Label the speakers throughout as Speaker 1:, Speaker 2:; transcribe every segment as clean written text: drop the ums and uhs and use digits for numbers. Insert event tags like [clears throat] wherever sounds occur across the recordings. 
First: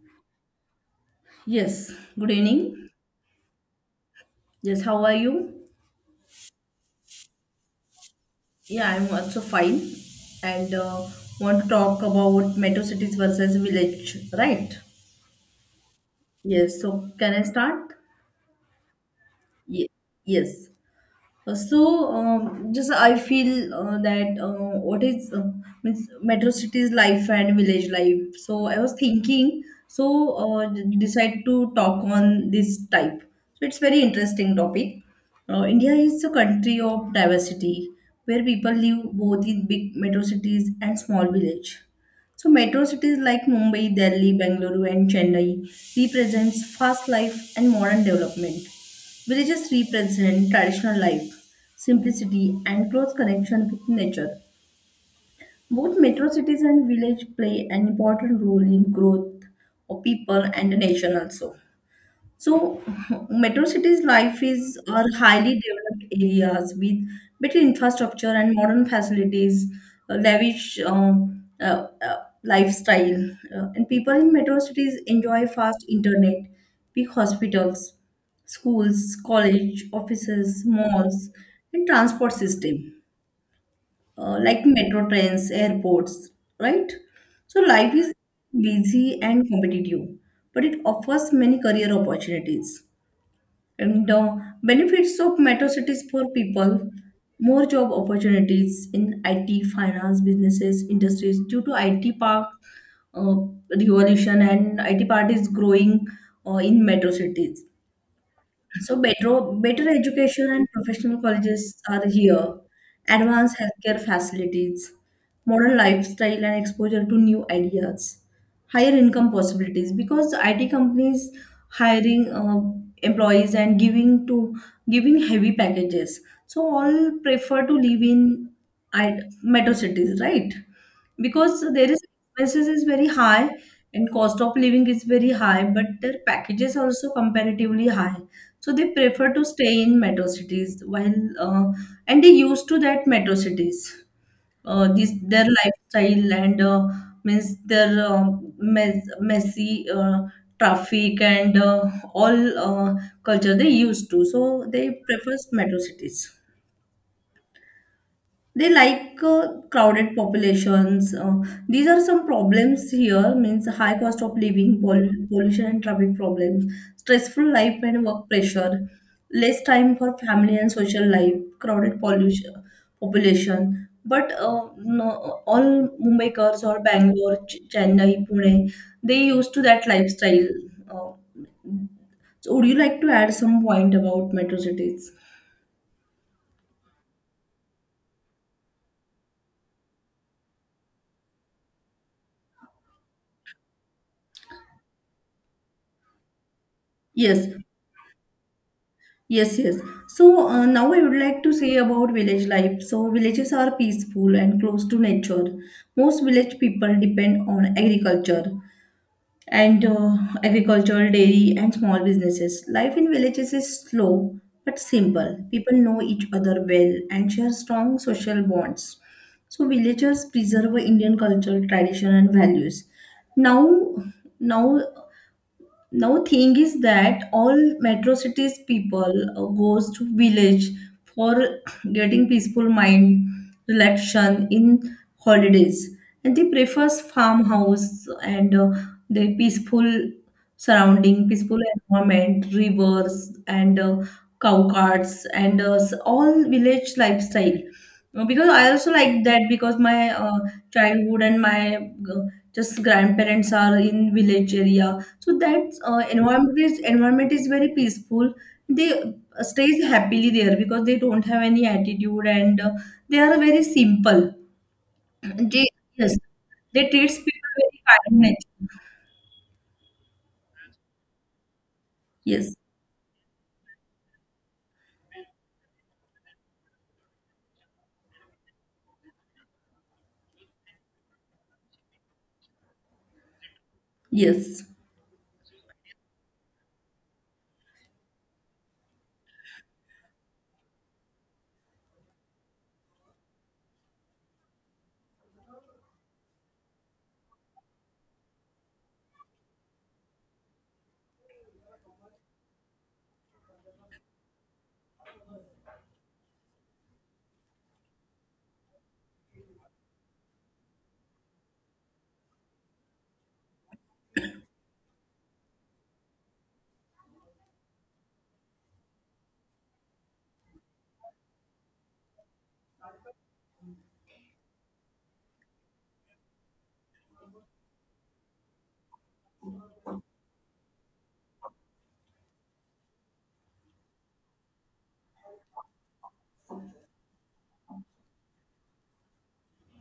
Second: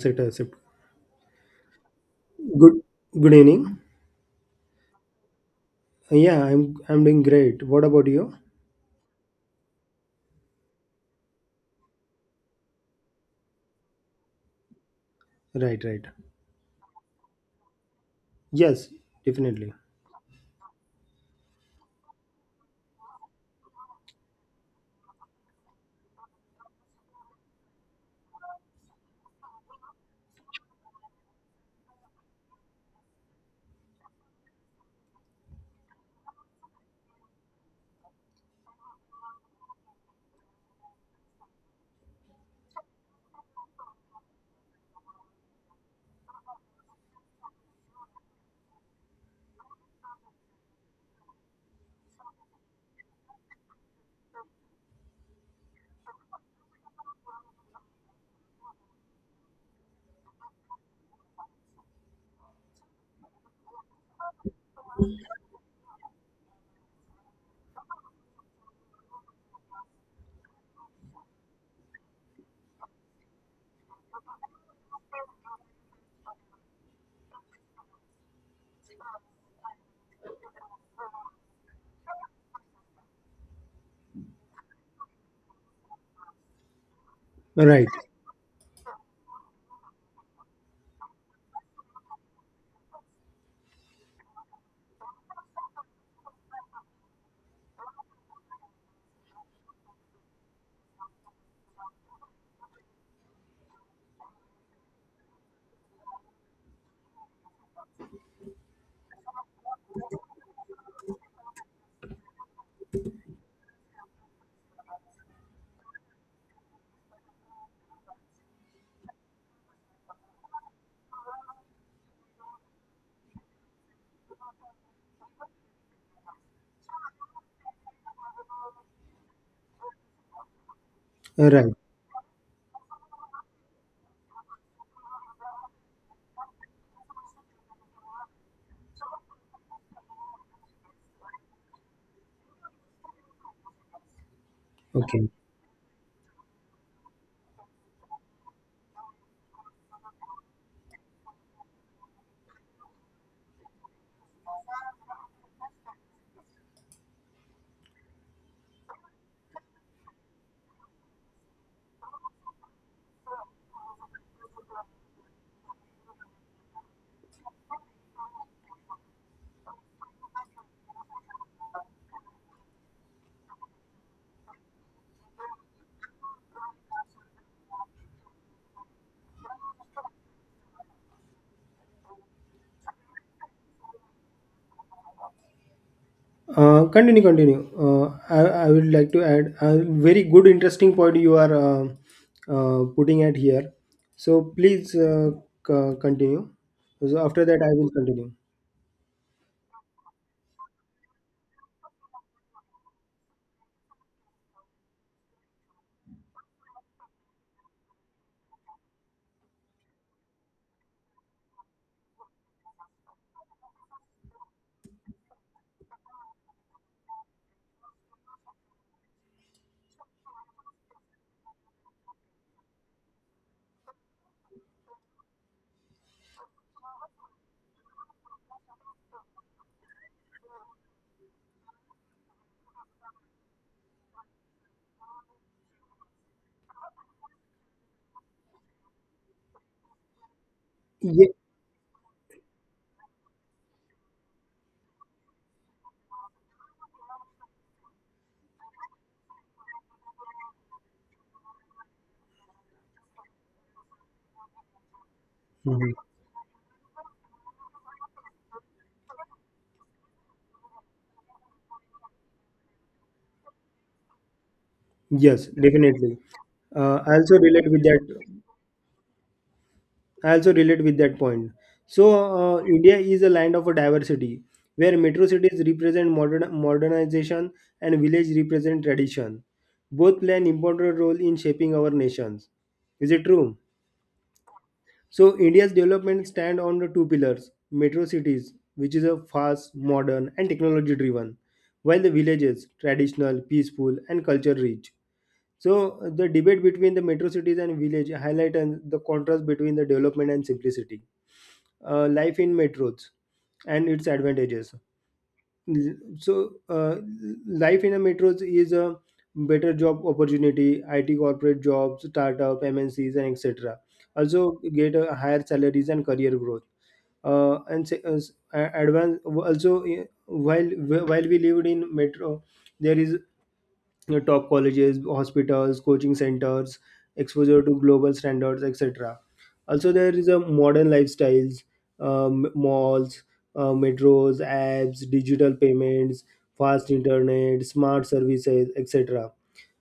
Speaker 1: Set accept.
Speaker 2: Yes, good
Speaker 1: Good
Speaker 2: evening.
Speaker 1: good evening.
Speaker 2: Yes, how are you?
Speaker 1: Yeah, I'm doing great. What about you?
Speaker 2: Yeah, I'm also fine and want to talk about metro cities versus village, right?
Speaker 1: Right, right.
Speaker 2: Yes, so can I start?
Speaker 1: Yes, definitely.
Speaker 2: Ye- yes. So, just I feel that what is means metro cities life and village life. So I was thinking, so decide to talk on this type. So it's very interesting topic. India is a country of diversity where people live both in big metro cities and small village. So metro cities like Mumbai, Delhi, Bengaluru, and Chennai represents fast life and modern development. Villages represent traditional life, simplicity, and close connection with nature. Both metro cities and village play an important role in growth of people and the nation also. So, [laughs] metro cities' life is are highly developed areas with better infrastructure and modern facilities, a lavish uh, uh, lifestyle. And people in metro cities enjoy fast internet, big hospitals, schools, college, offices, malls, and transport system like metro trains, airports, right? So,
Speaker 1: Right,
Speaker 2: life is busy and competitive, but it offers many career opportunities. And benefits of metro cities for people, more job opportunities in IT, finance, businesses, industries due to IT park uh, revolution, and IT part is growing in metro cities. So better, better education and professional colleges are here, advanced healthcare facilities, modern lifestyle and exposure to new ideas, higher income possibilities because IT companies hiring employees and giving heavy packages. So all prefer to live in metro cities, right? Because
Speaker 1: right.
Speaker 2: there is expenses is very high and cost of living is very high, but their packages are also comparatively high, so they prefer to stay in metro cities while uh, and they used to that metro cities this
Speaker 1: Okay.
Speaker 2: their lifestyle and means their messy traffic and all culture they used to, so they prefer metro cities. They like crowded populations. These are some problems here, means high cost of living, pollution and traffic problems, stressful life and work pressure, less time for family and social life, crowded pollution population. But no, all mumbaikars or bangalore chennai pune, they used to that lifestyle. uh, so would you like to add some point about metro cities?
Speaker 1: Continue, continue. I would like to add a very good, interesting point you are putting at here. So please continue. So after
Speaker 2: Yes.
Speaker 1: that, I will continue.
Speaker 2: Yes, yes. So now I would like to say about village life. So villages are peaceful and close to nature. Most village people depend on agriculture and agricultural, dairy, and small businesses. Life in villages is slow but simple. People know each other well and share strong social bonds. So villagers preserve Indian culture, tradition, and values. Now, now now, thing is that all metro cities people goes to village for [coughs] [clears throat] getting peaceful mind, relaxation in holidays, and they prefers farmhouse and the peaceful surrounding,
Speaker 1: Ye-
Speaker 2: peaceful environment, rivers and cow carts and all village lifestyle. No, because I also like that because my childhood and my just grandparents are in village area, so that
Speaker 1: Mhm.
Speaker 2: environment is very peaceful. They stays happily there because they don't have any attitude and they are very simple.
Speaker 1: Yes,
Speaker 2: They,
Speaker 1: definitely.
Speaker 2: yes, they
Speaker 1: Uh, I
Speaker 2: treats
Speaker 1: also
Speaker 2: people
Speaker 1: relate
Speaker 2: very
Speaker 1: with that
Speaker 2: kindly.
Speaker 1: I also relate with that point. So,
Speaker 2: Yes,
Speaker 1: India is a land of a diversity where metro cities represent modernization, and village represent tradition. Both play an important role in shaping our nations. Is it true?
Speaker 2: yes.
Speaker 1: So, India's development stand on the two pillars: metro cities, which is a fast, modern, and technology-driven, while the villages, traditional, peaceful, and culture-rich. So, the debate between the metro cities and village highlights the contrast between the development and simplicity, life in metros and its advantages. So, life in a metros is a better job opportunity, IT corporate jobs, startup, MNCs, and etc. Also, get a higher salaries and career growth. And se- s- a- advance also while while we lived in metro, there is your top colleges, hospitals, coaching centers, exposure to global standards, etc. Also, there is a modern lifestyles, malls, metros, apps, digital payments, fast internet, smart services, etc.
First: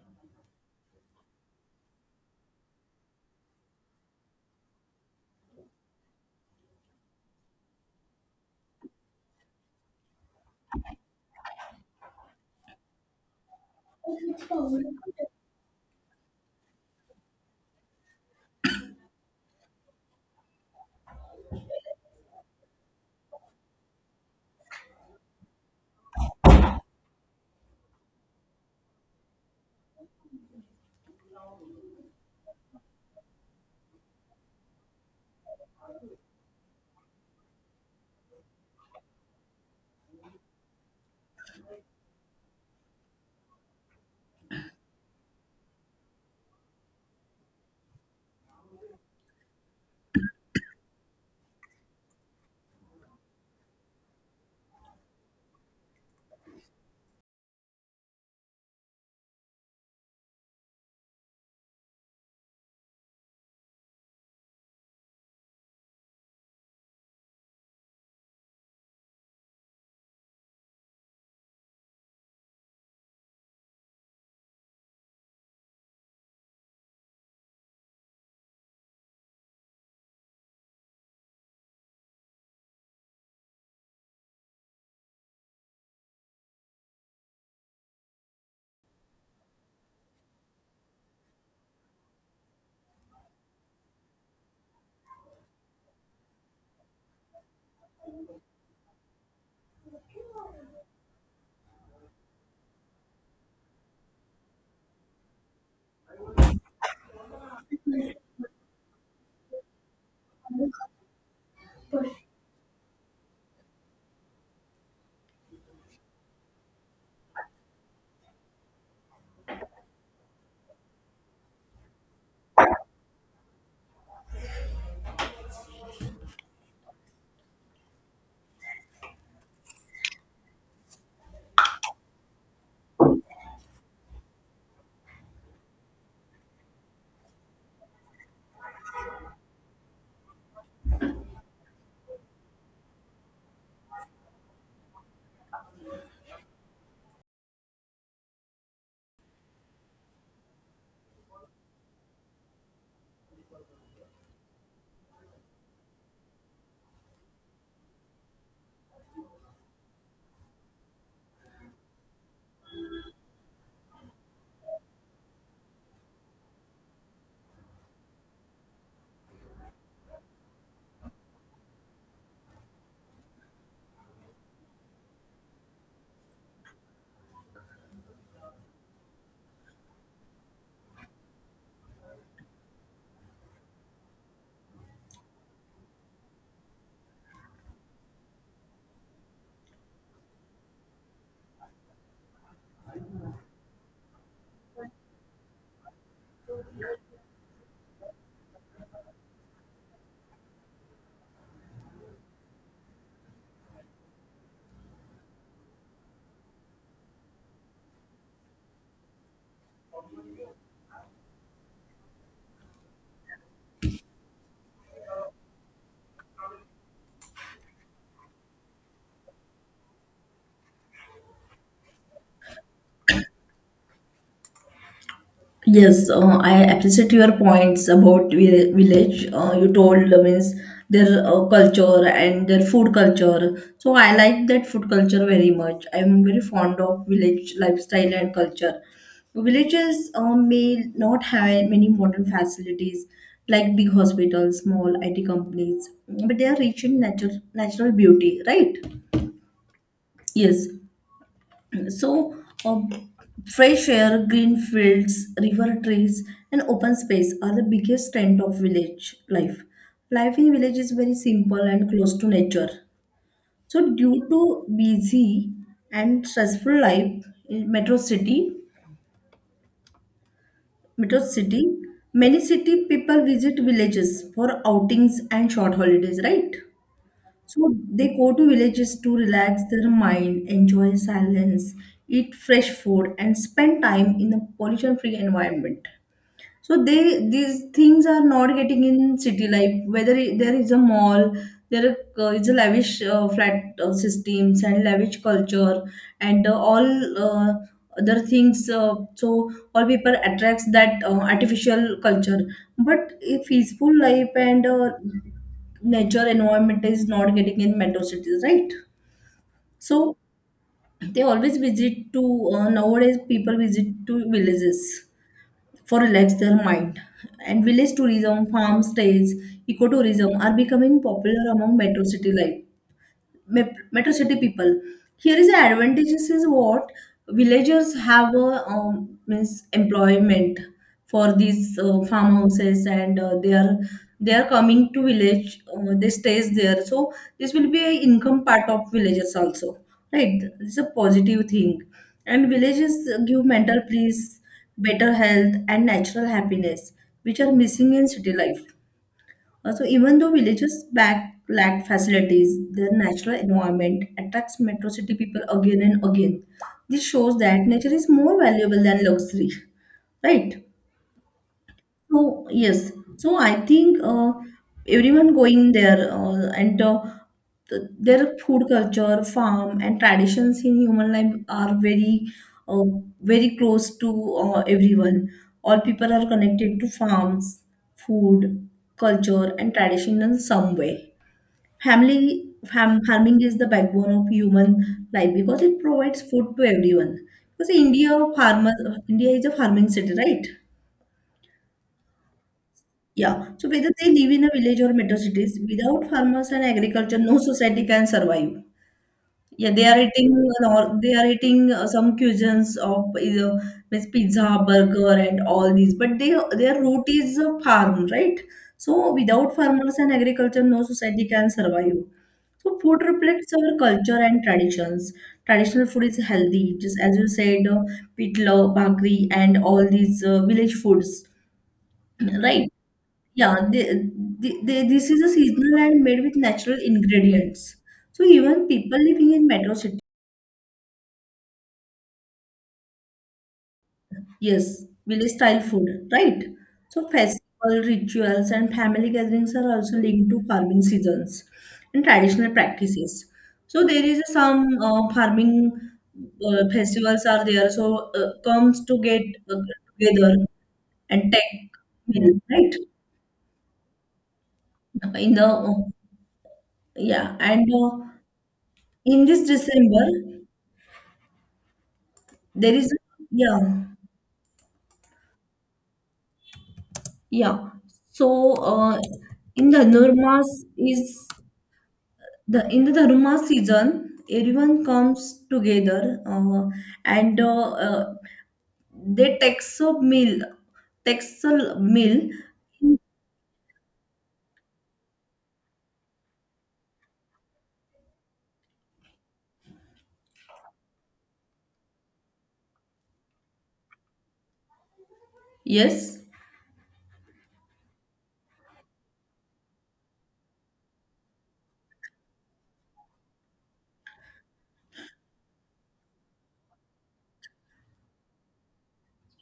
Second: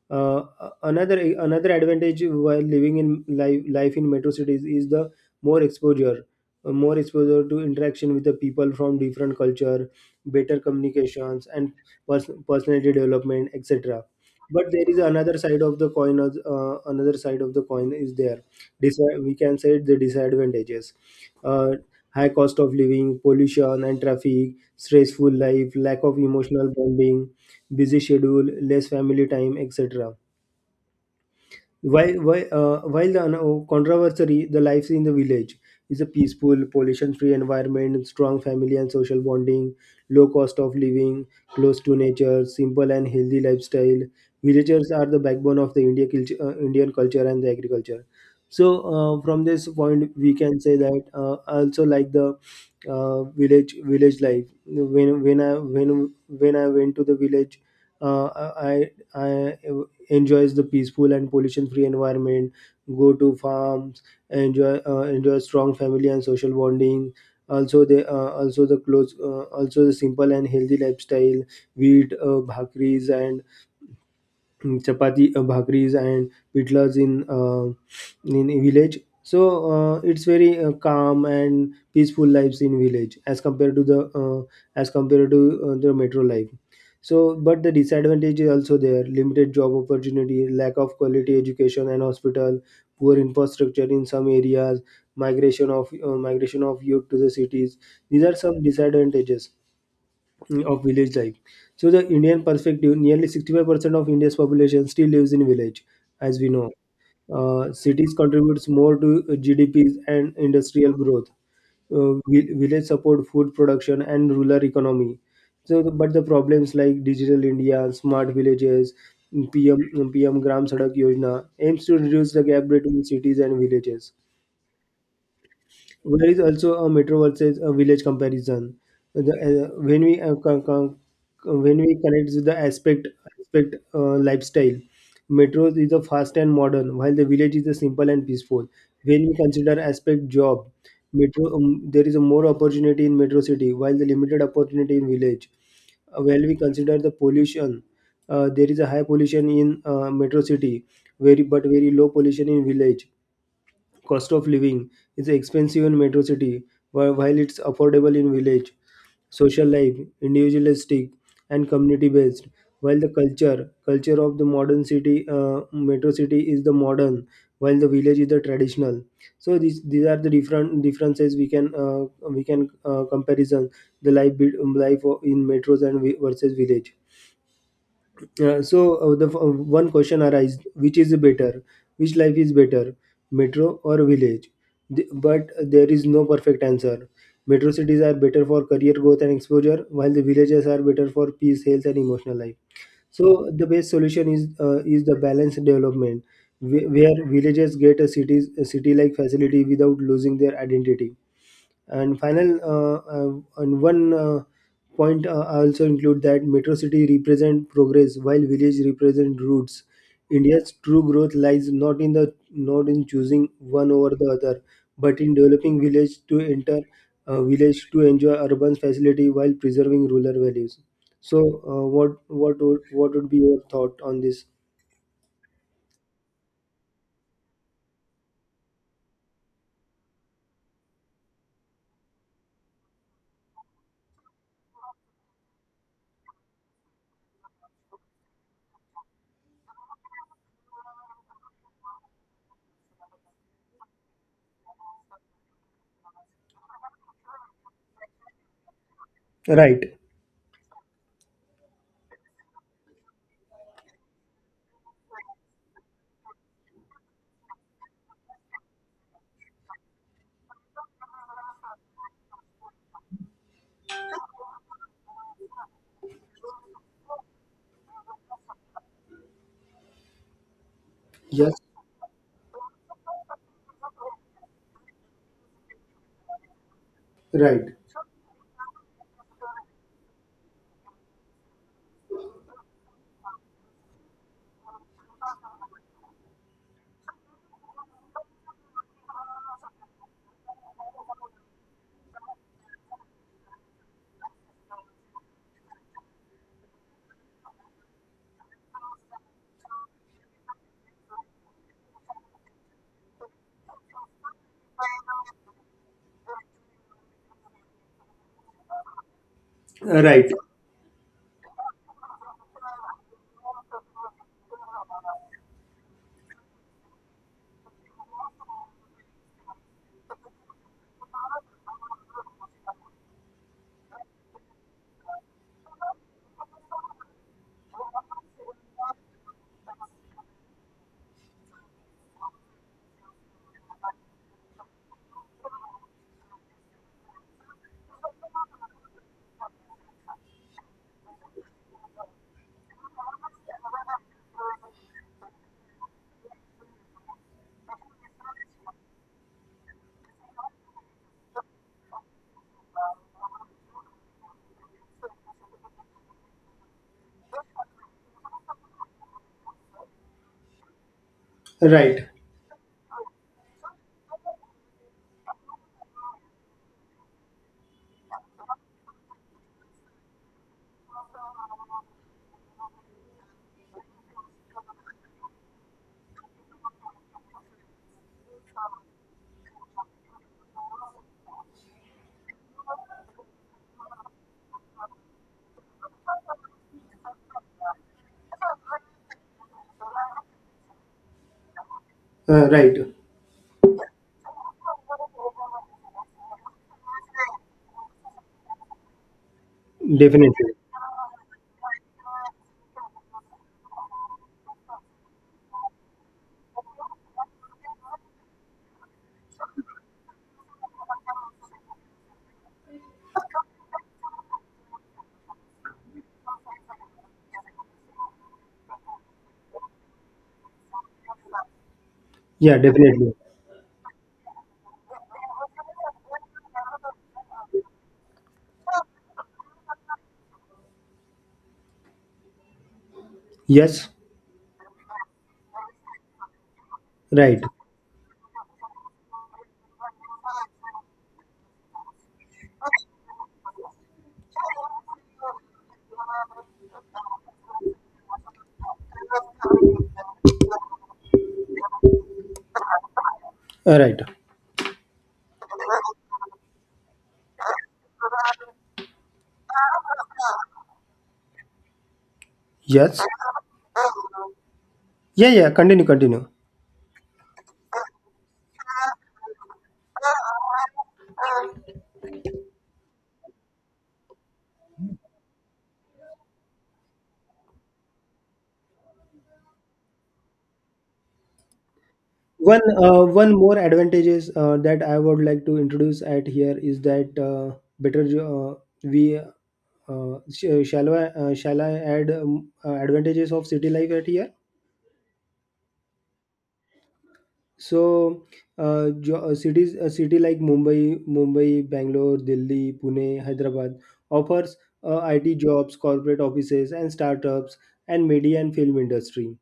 Speaker 1: Uh, another another advantage while living in life in metro cities is the more exposure, more exposure to interaction with the people from different culture, better communications and personality development, etc. But there is another side of the coin. Another side of the coin is there. Dis- we can say the disadvantages. Uh, High cost of living, pollution and traffic, stressful life, lack of emotional bonding, busy schedule, less family time, etc. While the controversy, the life in the village is a peaceful, pollution-free environment, strong family and social bonding, low cost of living, close to nature, simple and healthy lifestyle. Villagers are the backbone of the Indian culture and the agriculture. So, from this point, we can say that I also like the village life. When I went to the village, uh, I enjoys the peaceful and pollution free environment, go to farms, enjoy strong family and social bonding, also they also the close also the simple and healthy lifestyle, wheat bhakris and mm, chapati bhakris and pitlas in a village. So, it's very calm and peaceful lives in village as compared to the metro life. So, but the disadvantage is also there: limited job opportunity, lack of quality education and hospital, poor infrastructure in some areas, migration of youth to the cities. These are some disadvantages of village life. So the Indian perspective, nearly 65% of India's population still lives in village, as we know. Cities contributes more to GDPs and industrial growth. Village support food production and rural economy. So, but the problems like Digital India, smart villages, PM Gram Sadak Yojana aims to reduce the gap between cities and villages. There is also a metro versus a village comparison. The, when we co- co- When we connect with the aspect aspect lifestyle, metro is a fast and modern, while the village is a simple and peaceful. When we consider aspect job, metro there is a more opportunity in metro city, while the limited opportunity in village. While we consider the pollution, there is a high pollution in metro city, very low pollution in village. Cost of living is expensive in metro city, while it's affordable in village. Social life: individualistic and community based, while the culture of the modern city metro city is the modern, while the village is the traditional. So these are the different differences we can, comparison the life in metros and versus village. So the One question arises: Which is better? Which life is better, metro or village? But there is no perfect answer. Metro cities are better for career growth and exposure, while the villages are better for peace, health, and emotional life. So the best solution is the balanced development, where villages get a city-like facility without losing their identity. And one point, I also include that metro city represent progress while village represent roots. India's true growth lies not in choosing one over the other, but in developing village to enjoy urban facility while preserving rural values. So, what would be your thought on this?
Speaker 2: Yes, I appreciate your points about village. You told means their culture and their food culture. So I like that food culture very much. I'm very fond of village lifestyle and culture. Villages may not have many modern facilities like big hospitals, small IT companies, but they are rich in natural beauty, right?
Speaker 1: Right.
Speaker 2: Yes, so, uh, fresh air, green fields, river trees, and open space are the biggest strength of village life. Life in village is very simple and close to nature. So, due to busy and stressful life in metro
Speaker 1: Yes.
Speaker 2: city, many city people visit villages for outings and short holidays, right?
Speaker 1: Right.
Speaker 2: So they go to villages to relax their mind, enjoy silence, eat fresh food, and spend time in a pollution-free environment. So they these things are not getting in city life. Whether there is a mall, there is a lavish flat systems and lavish culture, and all uh, other things. So all people attracts that artificial culture. But a peaceful life and nature environment is not getting in metro cities, right? So
Speaker 1: Right.
Speaker 2: they always visit to nowadays people visit to villages for relax their mind. And village tourism, farm stays, ecotourism are becoming popular among metro city people. Here is the advantages is what villagers have a means employment for these farmhouses and they are coming to village, they stays there, so this will be a income part of villagers also, right? It's a positive thing. And villages give mental peace, better health and natural happiness, which are missing in city life. Also, even though villages back lack facilities, their natural environment attracts metro city people again and again. This shows that nature is more valuable than luxury, right?
Speaker 1: Right.
Speaker 2: So yes, so I think everyone going there and their food culture, farm, and traditions in human life are very, uh, very close to everyone. All people are connected to farms, food, culture, and tradition in some way. Farming is the backbone of human life because it provides food to everyone. Because farmer, India is a farming city, right?
Speaker 1: Right.
Speaker 2: Yeah. So whether they live in a village or metro cities, without farmers and agriculture, no society can survive. Yeah, they are eating
Speaker 1: Definitely.
Speaker 2: and all, they are eating some cuisines of means pizza, burger, and all these. But they their root is a farm, right? So without farmers and agriculture, no society can survive. So food reflects our culture and traditions. Traditional food is healthy, just as you said, pitla, bhakri, and all these village foods,
Speaker 1: Yeah.
Speaker 2: right?
Speaker 1: Definitely.
Speaker 2: Yeah, they, this is a seasonal and made with natural ingredients. So even people living in metro city,
Speaker 1: Yes,
Speaker 2: yes, village style food, right? So
Speaker 1: right,
Speaker 2: festival rituals and family gatherings are also linked to farming seasons and traditional practices. So there is some farming festivals are there. So comes to get uh, together and take meal, right?
Speaker 1: right.
Speaker 2: In the yeah, and in this December. There is,
Speaker 1: Yes,
Speaker 2: yeah,
Speaker 1: yeah, yeah. Continue, continue.
Speaker 2: yeah. So, in the Dharma is the in the Dharma season, everyone comes together, and they takes a meal, takes a meal.
Speaker 1: One more advantages that I would like to introduce at here is that better we sh- shall I add advantages of city life at here?
Speaker 2: Yes,
Speaker 1: So, jo- cities a city like Mumbai, Bangalore, Delhi, Pune, Hyderabad offers IT jobs, corporate offices, and startups, and media and film industry.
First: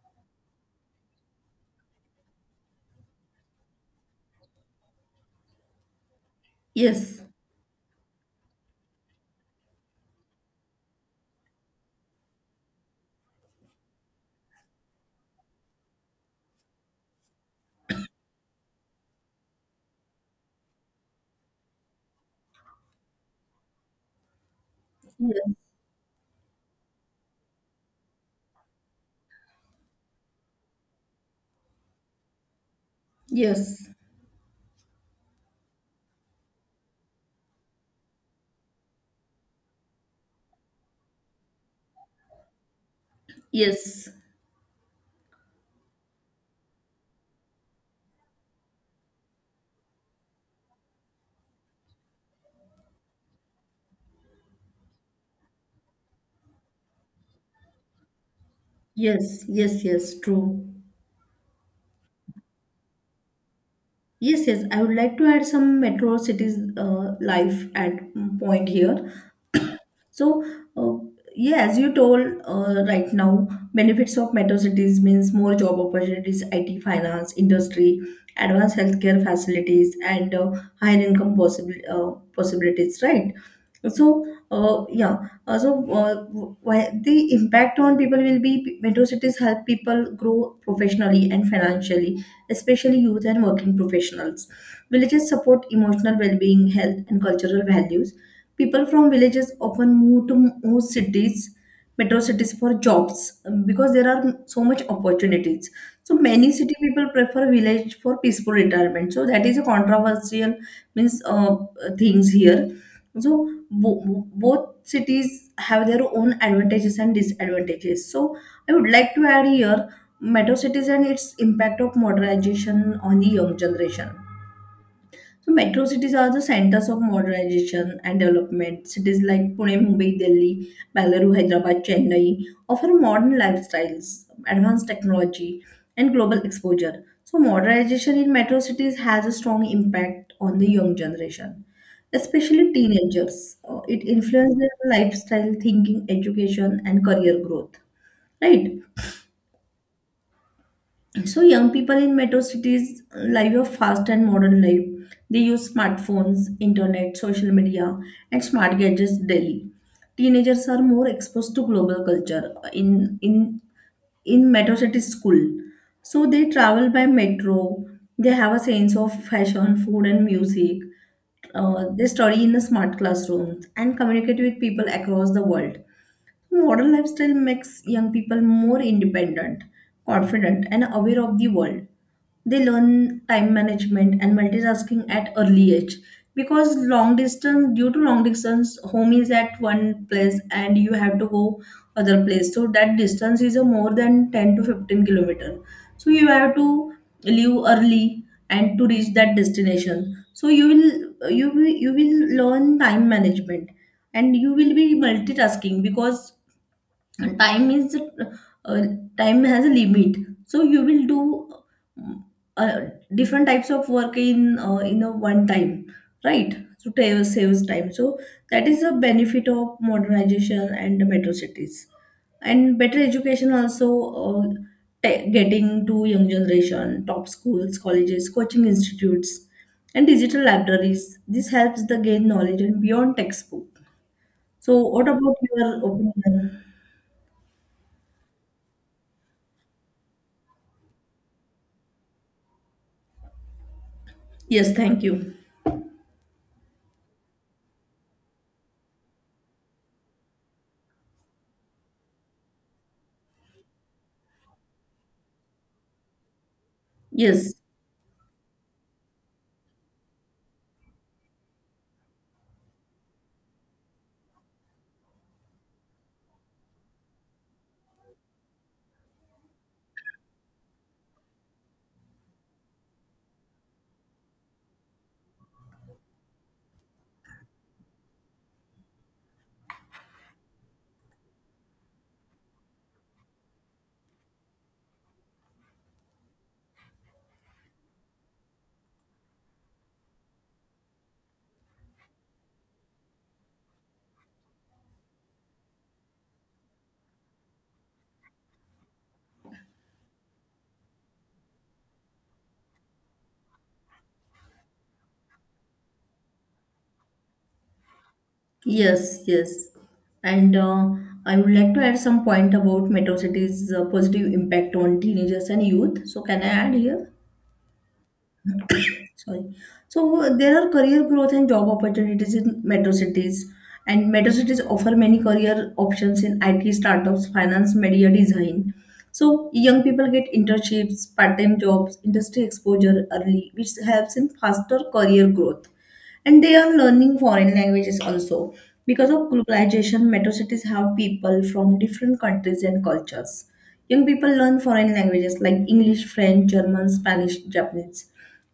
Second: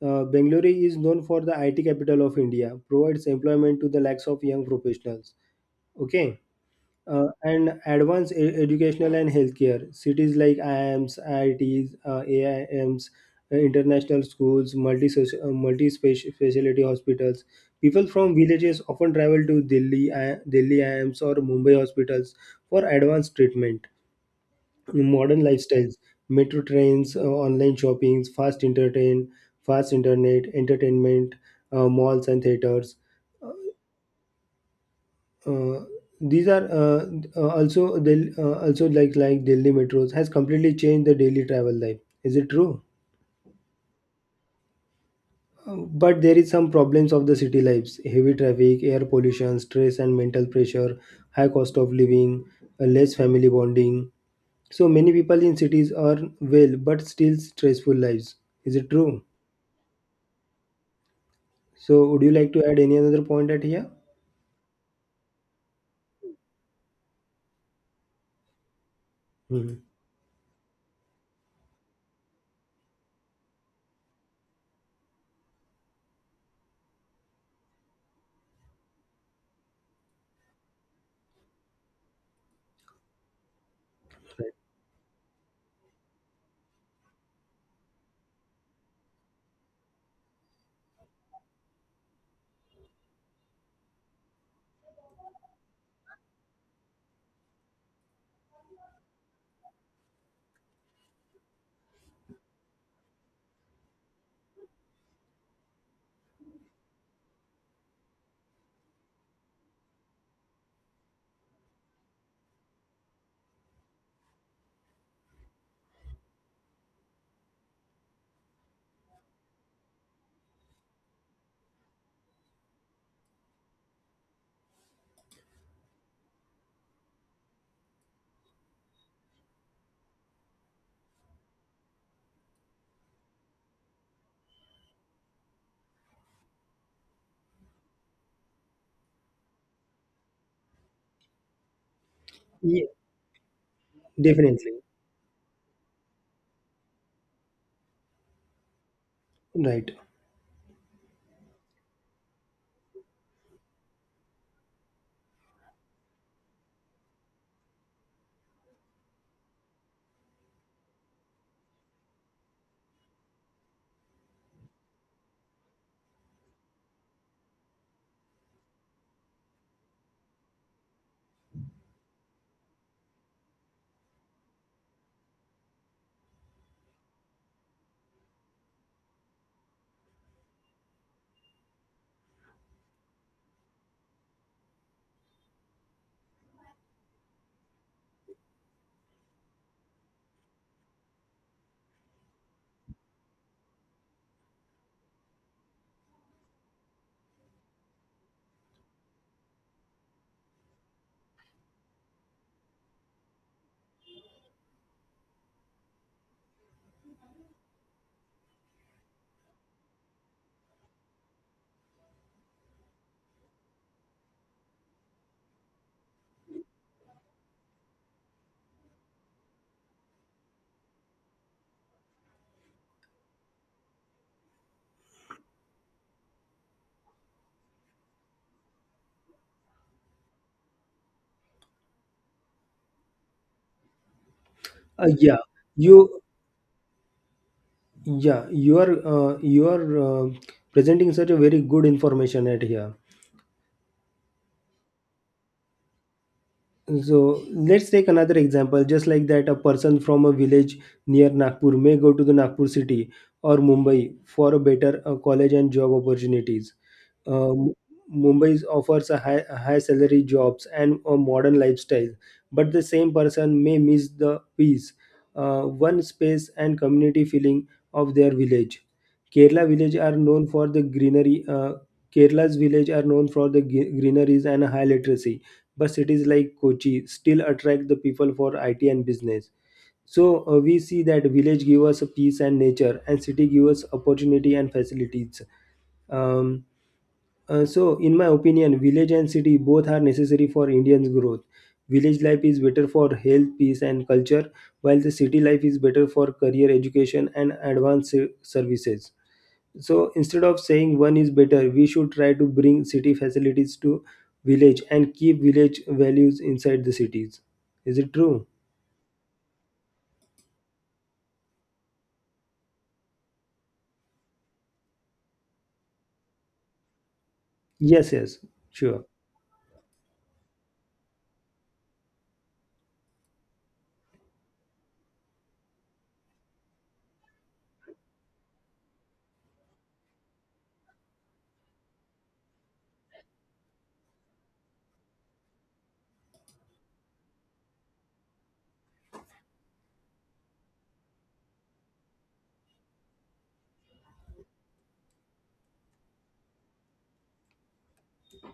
Speaker 1: Bengaluru is known for the IT capital of India, provides employment to the lakhs of young professionals. Okay,
Speaker 2: yes,
Speaker 1: and advanced educational and healthcare. Cities like IIMs, IITs, AIMs, international schools, multi specialty hospitals. People from villages often travel to Delhi IIMs or Mumbai hospitals for advanced treatment, modern
Speaker 2: yes,
Speaker 1: lifestyles, metro trains, online shoppings, fast internet entertainment, malls and theaters.
Speaker 2: yes,
Speaker 1: Uh, these are also the also like Delhi metros has completely changed the daily travel life. Is it true?
Speaker 2: yes,
Speaker 1: Uh, but there is some problems of the city lives: heavy traffic, air pollution, stress and mental pressure, high cost of living, less family bonding, so many people in cities are well but still stressful lives. Is it true?
Speaker 2: yes. True.
Speaker 1: So would you like to add any other point at here?
Speaker 2: Yes, yes. I would like to add some metro cities life at point here.
Speaker 1: Mhm.
Speaker 2: So, uh, yeah, as you told right now, benefits of metro cities means more job opportunities, IT, finance, industry, advanced healthcare facilities, and higher income possible possibilities, right? So, uh, yeah, uh, so uh, why the impact on people will be metro cities help people grow professionally and financially, especially youth and working professionals. Villages support emotional well-being, health, and cultural values. People from villages often move to more cities, metro cities for jobs, because there are so much opportunities. So many city people prefer village for peaceful retirement. So that is a controversial means things here. So both cities have their own advantages and disadvantages. So I would like to add here metro cities and its impact of modernization on the young generation. So metro cities are the centers of modernization and development. Cities like Pune, Mumbai, Delhi, Bangalore, Hyderabad, Chennai offer modern lifestyles, advanced technology, and global exposure. So modernization in metro cities has a strong impact on the young generation, especially
Speaker 1: Yeah,
Speaker 2: teenagers. It influences
Speaker 1: definitely.
Speaker 2: their lifestyle, thinking, education, and career growth, right?
Speaker 1: Right.
Speaker 2: So young people in metro cities live a fast and modern life. They use smartphones, internet, social media, and smart gadgets daily. Teenagers are more exposed to global culture in metro city school. So they travel by metro. They have a sense of fashion, food, and music. They study in the smart classrooms and communicate with people across the world. Modern lifestyle makes young people more independent, confident, and aware of the world. They learn time management and multitasking at early age because long distance due to long distance home is at one place and you have to go other place, so that distance is a more than 10 to 15 kilometer, so you have to leave early and to reach that destination. So you will learn time management and you will be multitasking because and time is uh, time has a limit. So you will do uh, different types of work in a one time, right? Saves time, so that is the benefit of modernization and the metro cities and better education also. uh, Getting to young generation top schools, colleges, coaching institutes, and digital libraries, this helps the gain knowledge and beyond textbook. So what
Speaker 1: Yeah,
Speaker 2: about your
Speaker 1: you
Speaker 2: opinion?
Speaker 1: you are presenting such a very good information at here.
Speaker 2: Yes, thank you.
Speaker 1: So let's take another example, just like that, a person from a village near Nagpur may go to the Nagpur city or Mumbai for a better college and job opportunities.
Speaker 2: Yes,
Speaker 1: Um, Mumbai offers a high salary jobs and a modern lifestyle, but the same person may miss the peace, one space, and community feeling of their village. Kerala village are known for the greenery. Kerala's village are known for the greeneries and high literacy, but cities like Kochi still attract the people for IT and business. So, we see that village give us peace and nature, and city give us opportunity and facilities. Um, so, in my opinion, village and city both are necessary for Indians' growth. Village life is better for health, peace, and culture, while the city life is better for career, education, and advanced services. So, instead of saying one is better, we should try to bring city facilities to village and keep village values inside the cities. Is it true?
Speaker 2: yes, yes. And I would like to add some point about metro cities' positive impact on teenagers and youth. So, can I add here?
Speaker 1: Yes, yes, sure.
Speaker 2: Sorry. So, there are career growth and job opportunities in metro cities, and metro cities offer many career options in IT startups, finance, media design. So, young people get internships, part-time jobs, industry exposure early, which helps in faster career growth. And they are learning foreign languages also. Because of globalization, metro cities have people from different countries and cultures. Young people learn foreign languages like English, French, German, Spanish, Japanese,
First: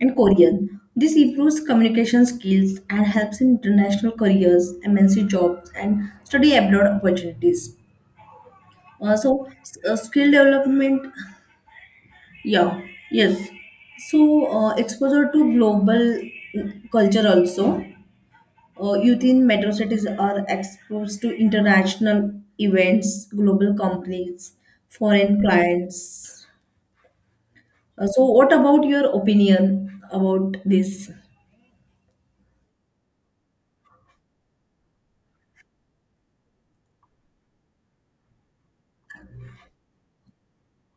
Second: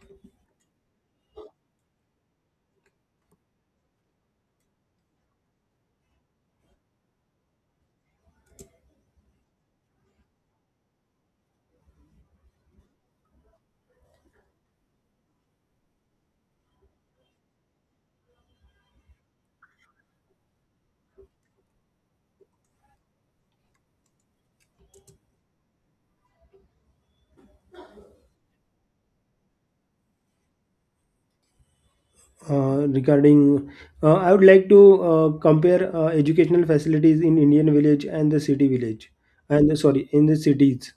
Speaker 2: and Korean. This improves communication skills and helps in international careers, MNC jobs, and study abroad opportunities also. Skill development. Yeah. Yes. So exposure to global culture also. Youth in metro cities are exposed to international events, global companies, foreign clients. So, what about your opinion about this?
Speaker 1: regarding I would like to compare educational facilities in Indian village and the city village and sorry in the cities.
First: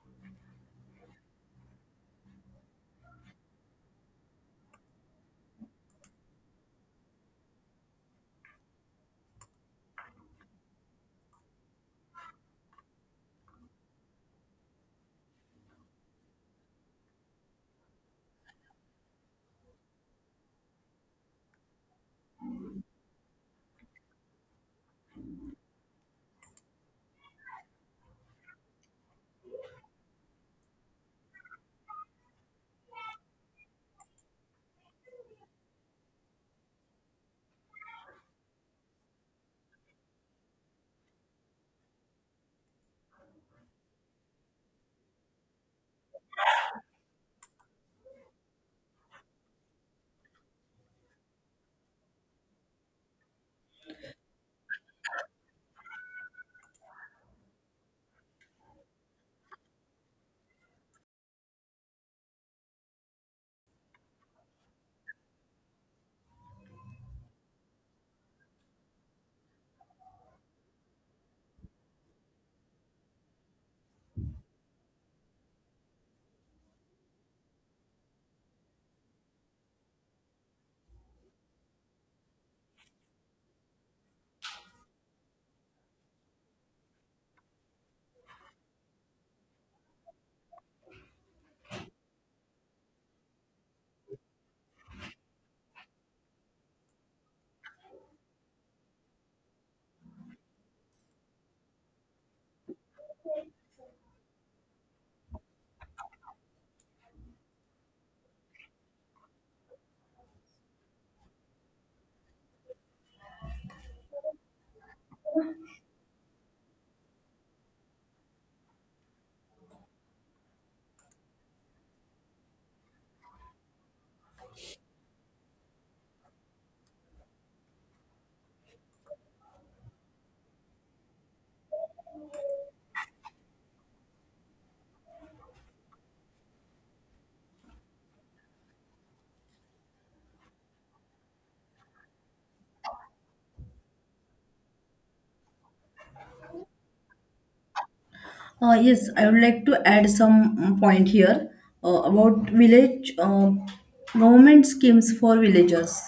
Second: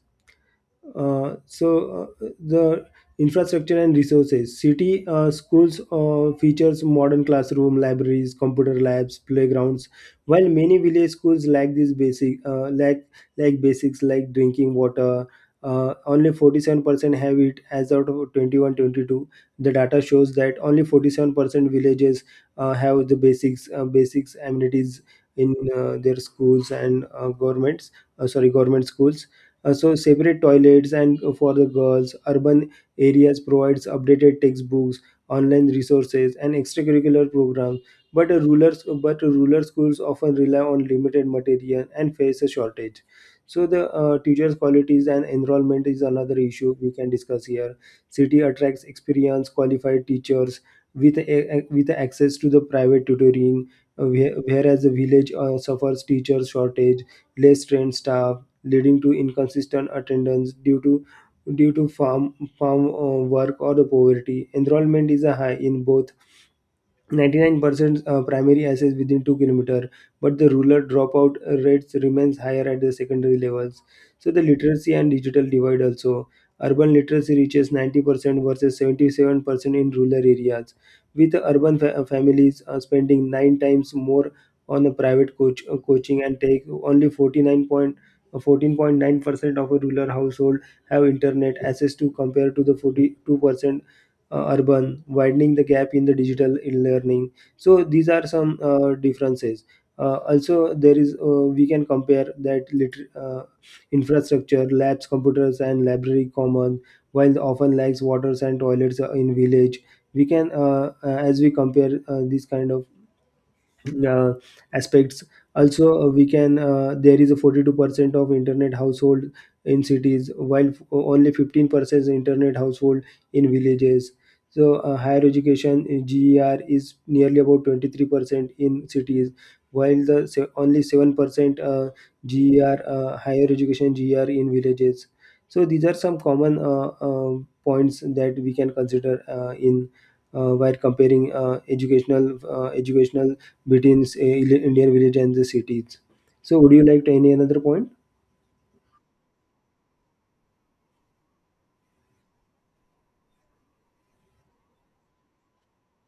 Speaker 1: The infrastructure and resources: city schools features modern classroom, libraries, computer labs, playgrounds, while many village schools lack these basic lack like basics like drinking water. Only 47% have it. As out of 21, 22, the data shows that only 47% villages have the basics amenities in their schools, and government schools. Separate toilets and for the girls, urban areas provides updated textbooks, online resources, and extracurricular programs. But a rural but rural schools often rely on limited material and face a shortage. So the teachers' qualities and enrollment is another issue we can discuss here. City attracts experienced, qualified teachers with access to the private tutoring, whereas the village suffers teachers shortage, less trained staff, leading to inconsistent attendance due to farm work or the poverty. Enrollment is high in both, 99% primary assess within 2 kilometer, but the rural dropout rates remains higher at the secondary levels. So the literacy and digital divide also: urban literacy reaches 90% versus 77% in rural areas, with urban families spending 9 times more on a private coaching, and take only 49,149% of a rural household have internet access to compare to the 42% urban, widening the gap in the digital learning. So these are some differences. Also, there is, we can compare that infrastructure, labs, computers, and library common, while often lacks waters and toilets in village. As we compare these kind of uh, aspects, also, we can there is a 42% of internet household in cities, while only 15% is internet household in villages. So, higher education ger is nearly about 23% in cities, while the only 7% uh, ger higher education ger in villages. So these are some common points that we can consider, in while comparing educational between say Indian village and the cities. So would you like to any another point?
Speaker 2: Yes, I would like to add some point here about village government schemes for villagers,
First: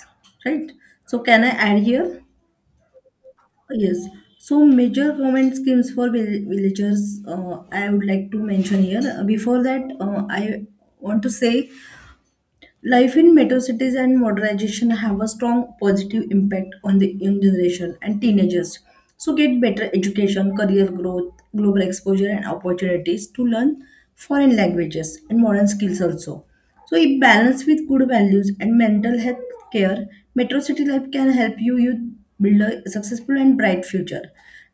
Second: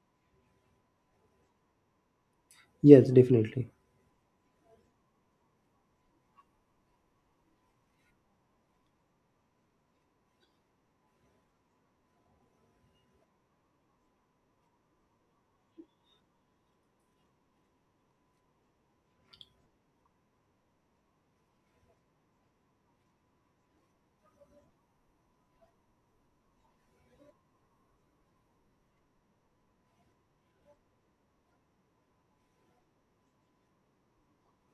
Speaker 2: right? So, can I add here?
Speaker 1: Yes, definitely.
Speaker 2: Yes. So major government schemes for villagers, I would like to mention here. Before that, I want to say: life in metro cities and modernization have a strong positive impact on the young generation and teenagers. So get better education, career growth, global exposure, and opportunities to learn foreign languages and modern skills also. So if balanced with good values and mental health care, metro city life can help you build a successful and bright future.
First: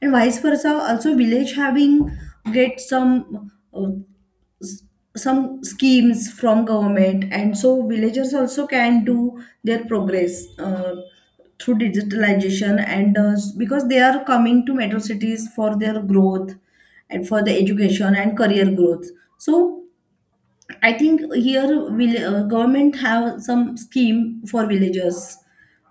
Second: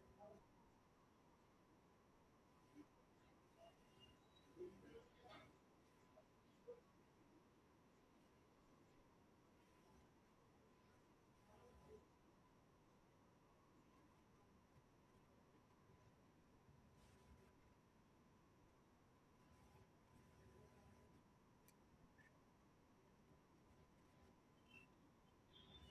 Speaker 2: And vice versa, also village having get some s- some schemes from government, and so villagers also can do their progress through digitalization and because they are coming to metro cities for their growth and for the education and career growth. So I think here will government have some scheme for villagers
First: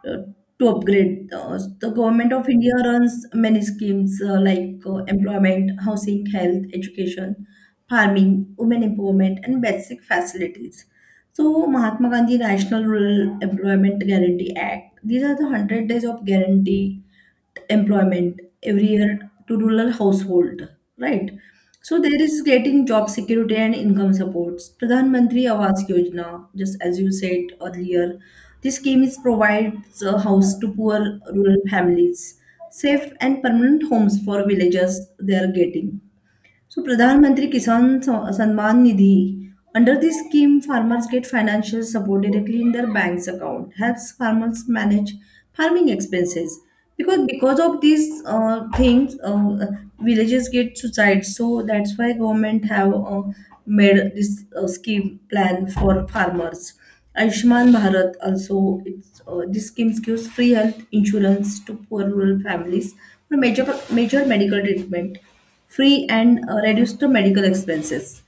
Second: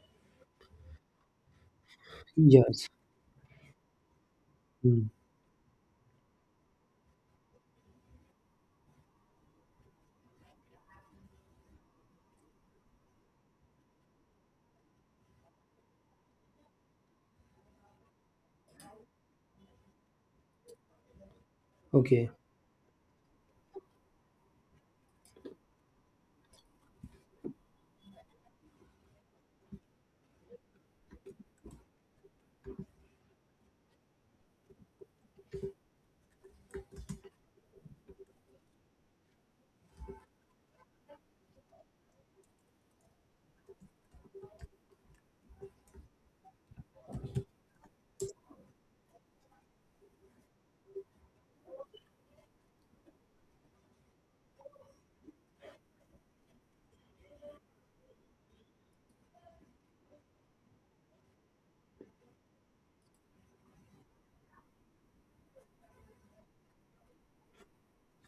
Speaker 2: uh, to upgrade. The government of India
Speaker 1: Yes.
Speaker 2: runs many schemes like
Speaker 1: Hmm.
Speaker 2: employment, housing, health, education, farming, women empowerment, and basic facilities. So Mahatma Gandhi National Rural Employment Guarantee Act. These are the 100 days of guarantee employment every year to rural household, right? So there
Speaker 1: Okay.
Speaker 2: is getting job security and income supports. Pradhan Mantri Awas Yojana, just as you said earlier, this scheme is provides a house to poor rural families, safe and permanent homes for villagers. They are getting. So, Pradhan Mantri Samman Nidhi. Under this scheme, farmers get financial support directly in their bank's account, helps farmers manage farming expenses. Because of these things, villages get suicides. So that's why government have made this scheme plan for farmers. Ayushman Bharat also, it's this scheme gives free health insurance to poor rural families for major medical treatment free, and reduce the medical expenses.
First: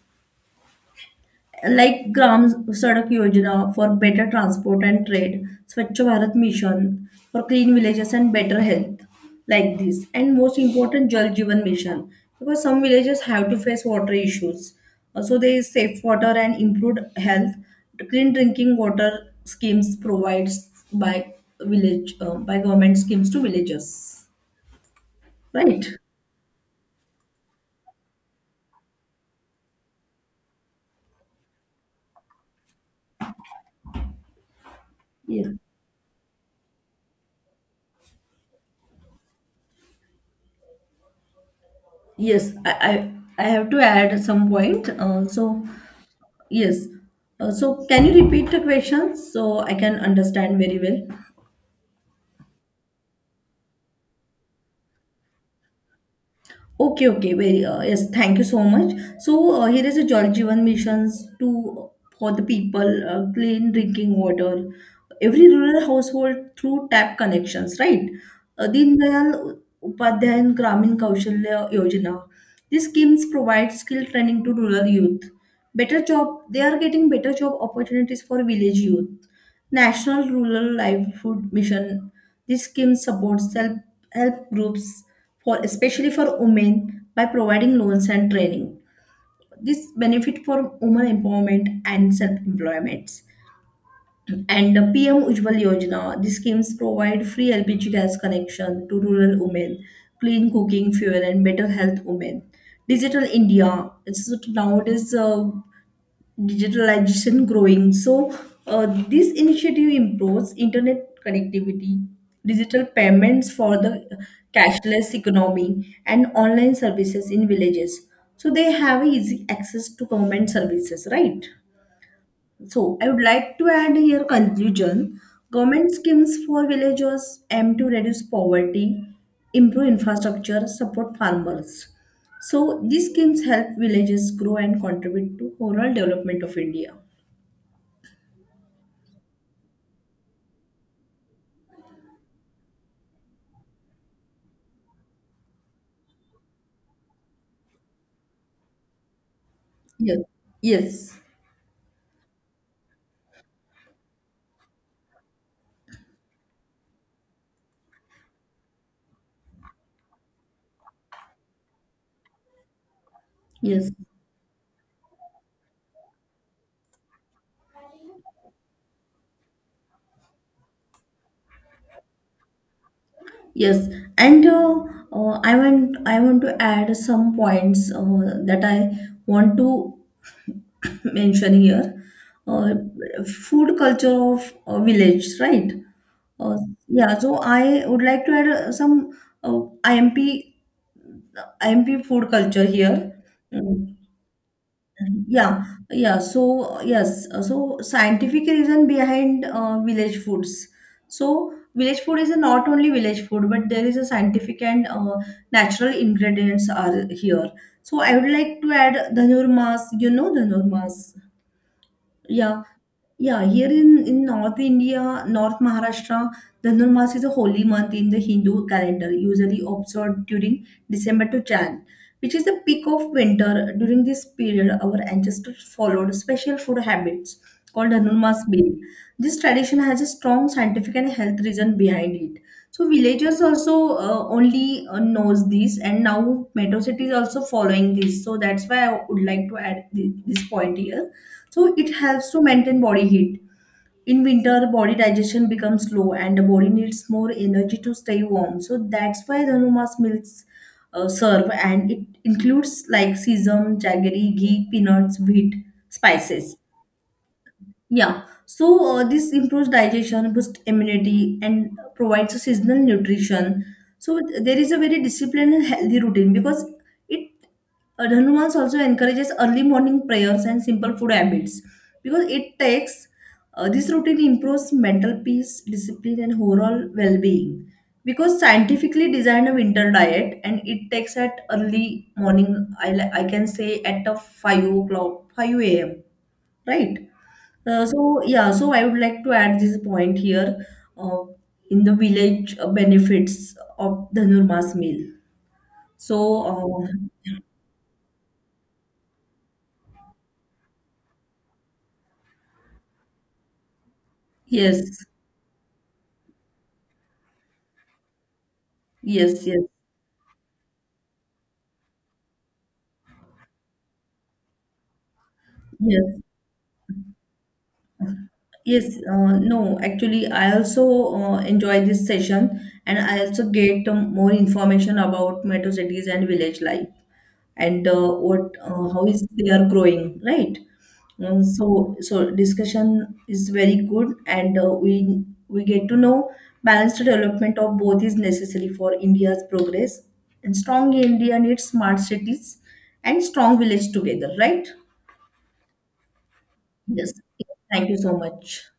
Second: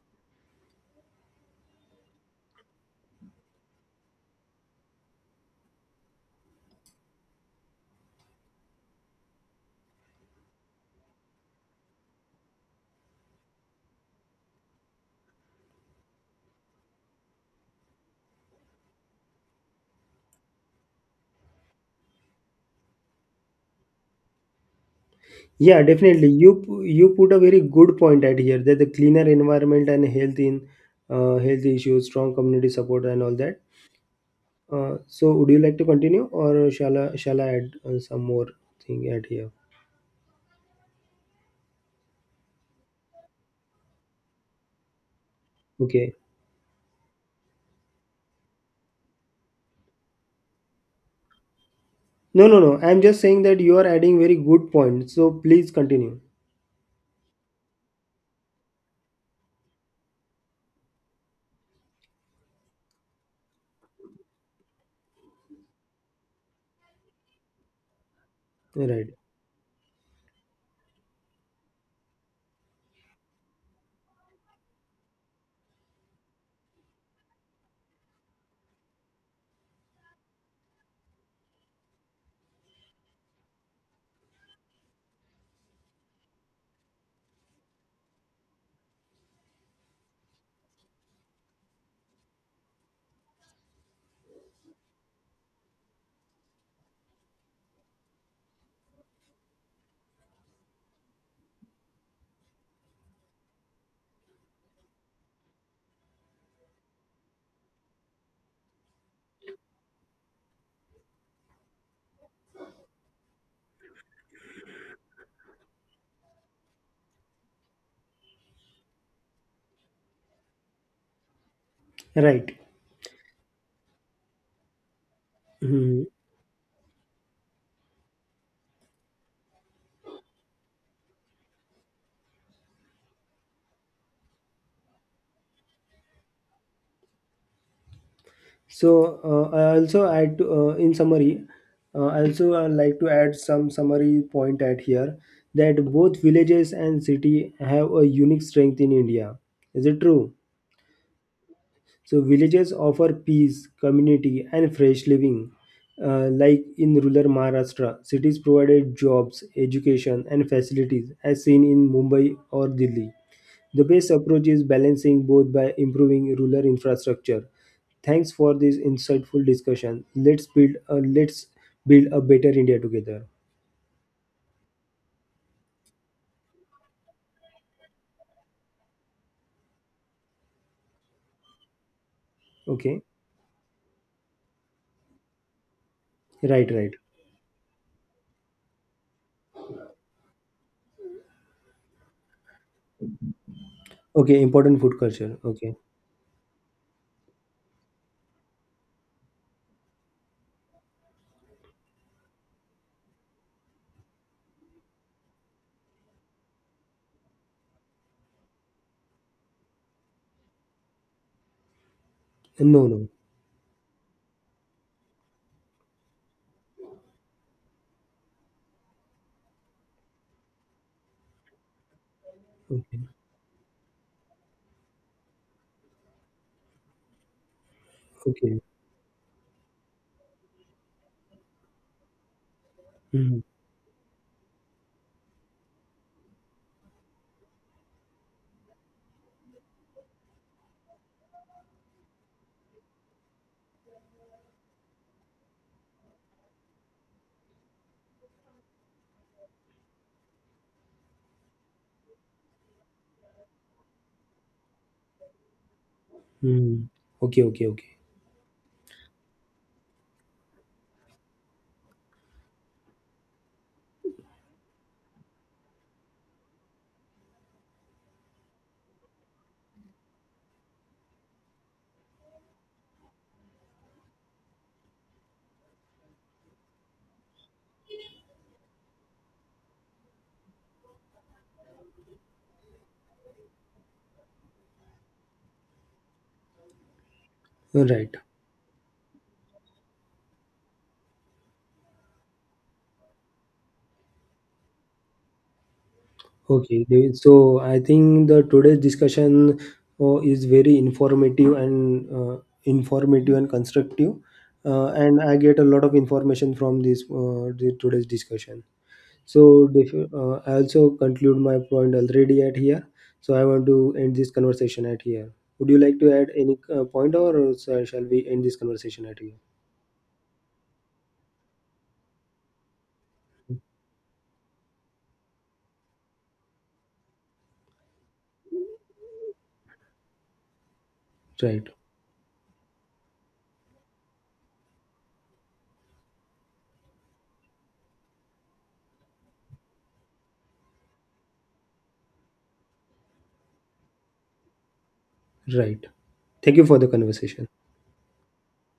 Speaker 2: Like Gram Sadak Yojana for better transport and trade, Swachh Bharat Mission for clean villages and better health, like this. And most important, Jal Jeevan Mission, because some villages have to face water issues. Also, there is safe water and improved health. Clean drinking water schemes provides by village by government schemes to villages.
Speaker 1: Yeah,
Speaker 2: Right?
Speaker 1: definitely. You put a very good point at here that the cleaner environment and health in health issues, strong community support, and all that. So would
Speaker 2: Yeah.
Speaker 1: you like to continue, or shall I add some more thing at here?
Speaker 2: Yes, I have to add some point. So,
Speaker 1: Okay.
Speaker 2: yes. So, can you repeat the question so I can understand very well?
Speaker 1: No, no, no. I'm just saying that you are adding very good point. So please continue.
Speaker 2: Okay, okay. Very yes. Thank you so much. So here is a Jal Jeevan missions to for the people clean drinking water. Every rural household through tap connections, right? Deen
Speaker 1: Right.
Speaker 2: Dayal Upadhyay and Gramin Kaushalya Yojana. These schemes provide skill training to rural youth. Better job. They are getting better job opportunities for village youth. National Rural Livelihood Mission. This scheme supports self help groups for especially for women by providing loans and training. This benefit for women empowerment and self employment. And the PM Ujjwal Yojana. These schemes provide free LPG gas connection to rural women, clean cooking fuel, and better health women. Digital India. It's nowadays digitalization growing. So, this initiative improves internet connectivity, digital payments for the cashless economy, and online services in villages. So, they have easy access to government services, right?
Speaker 1: Right.
Speaker 2: So, I would like to add here conclusion. Government
Speaker 1: Hmm.
Speaker 2: schemes for villagers aim to reduce poverty, improve infrastructure, support farmers. So, these schemes help villages grow and contribute to overall development of India.
Speaker 1: So, I also add to, in summary, I also like to add some summary point at here that both villages and city have a unique strength in India. Is it
Speaker 2: Yes,
Speaker 1: true?
Speaker 2: yes,
Speaker 1: So villages offer peace, community, and fresh living. Like in rural Maharashtra, cities provided jobs, education, and facilities, as seen in Mumbai or Delhi. The
Speaker 2: yes,
Speaker 1: best approach is balancing both by improving rural infrastructure. Thanks for this insightful discussion. Let's build a better India together.
Speaker 2: yes. And I want to add some points that I want to [coughs] mention here. Uh,
Speaker 1: Okay.
Speaker 2: Food culture of village, right? Uh,
Speaker 1: Right. Right.
Speaker 2: yeah, so I would like to add some uh, IMP uh, IMP food culture here. Mm.
Speaker 1: Okay. Important food culture.
Speaker 2: Yeah,
Speaker 1: Okay.
Speaker 2: yeah. So yes, so scientific reason behind village foods. So village food is not only village food, but there is a scientific and natural ingredients are here. So I would like to add dhanur mas. You know dhanur mas. Yeah.
Speaker 1: No. No.
Speaker 2: Yeah, here in North India, North Maharashtra, Dhanurmas is a holy month in the Hindu calendar, usually observed during December to Jan, which is the peak
Speaker 1: Okay.
Speaker 2: of winter. During this period, our ancestors followed special food habits called Dhanurmas
Speaker 1: Okay.
Speaker 2: meal. This tradition has a strong scientific and health reason behind it. So
Speaker 1: Hmm.
Speaker 2: villagers also only knows this, and now metro cities also following this. So that's why I would like to add this point here so it helps to maintain body heat. In winter, body digestion becomes slow and the body needs more energy to stay warm. So that's why Dhanuma's milks serve, and it includes like sesame, jaggery, ghee, peanuts, wheat, spices.
Speaker 1: Hmm. Okay. Okay. Okay.
Speaker 2: Yeah, so this improves digestion, boosts immunity, and provides a seasonal nutrition. So there is a very disciplined and healthy routine because it Hanuman's also encourages early morning prayers and simple food habits because it takes this routine improves mental peace, discipline, and overall well-being. Because scientifically designed a winter diet and it takes at early morning, I can say at a 5 o'clock, 5 a.m., right?
Speaker 1: Right.
Speaker 2: So yeah, so I would like to add this point here uh, in the village benefits of Dhanurmas meal. So
Speaker 1: Okay, David. So I think the today's discussion is very informative and constructive,
Speaker 2: yes,
Speaker 1: and I get a lot of information from this the today's discussion.
Speaker 2: yes, yes,
Speaker 1: So, I also conclude my point already at here. So I want to end this conversation at here. Would you like to
Speaker 2: yes.
Speaker 1: add any point, or shall we end this
Speaker 2: Yes,
Speaker 1: conversation at here?
Speaker 2: no, actually, I also enjoy this session, and I also get more information about metro cities and village life, and what how is they are growing, right?
Speaker 1: Right,
Speaker 2: So so discussion is very good, and we get to know balanced development of both is necessary for India's progress, and strong India needs smart cities and strong village together, right?
Speaker 1: right. Thank you for the
Speaker 2: Yes.
Speaker 1: conversation.
Speaker 2: Thank you so much.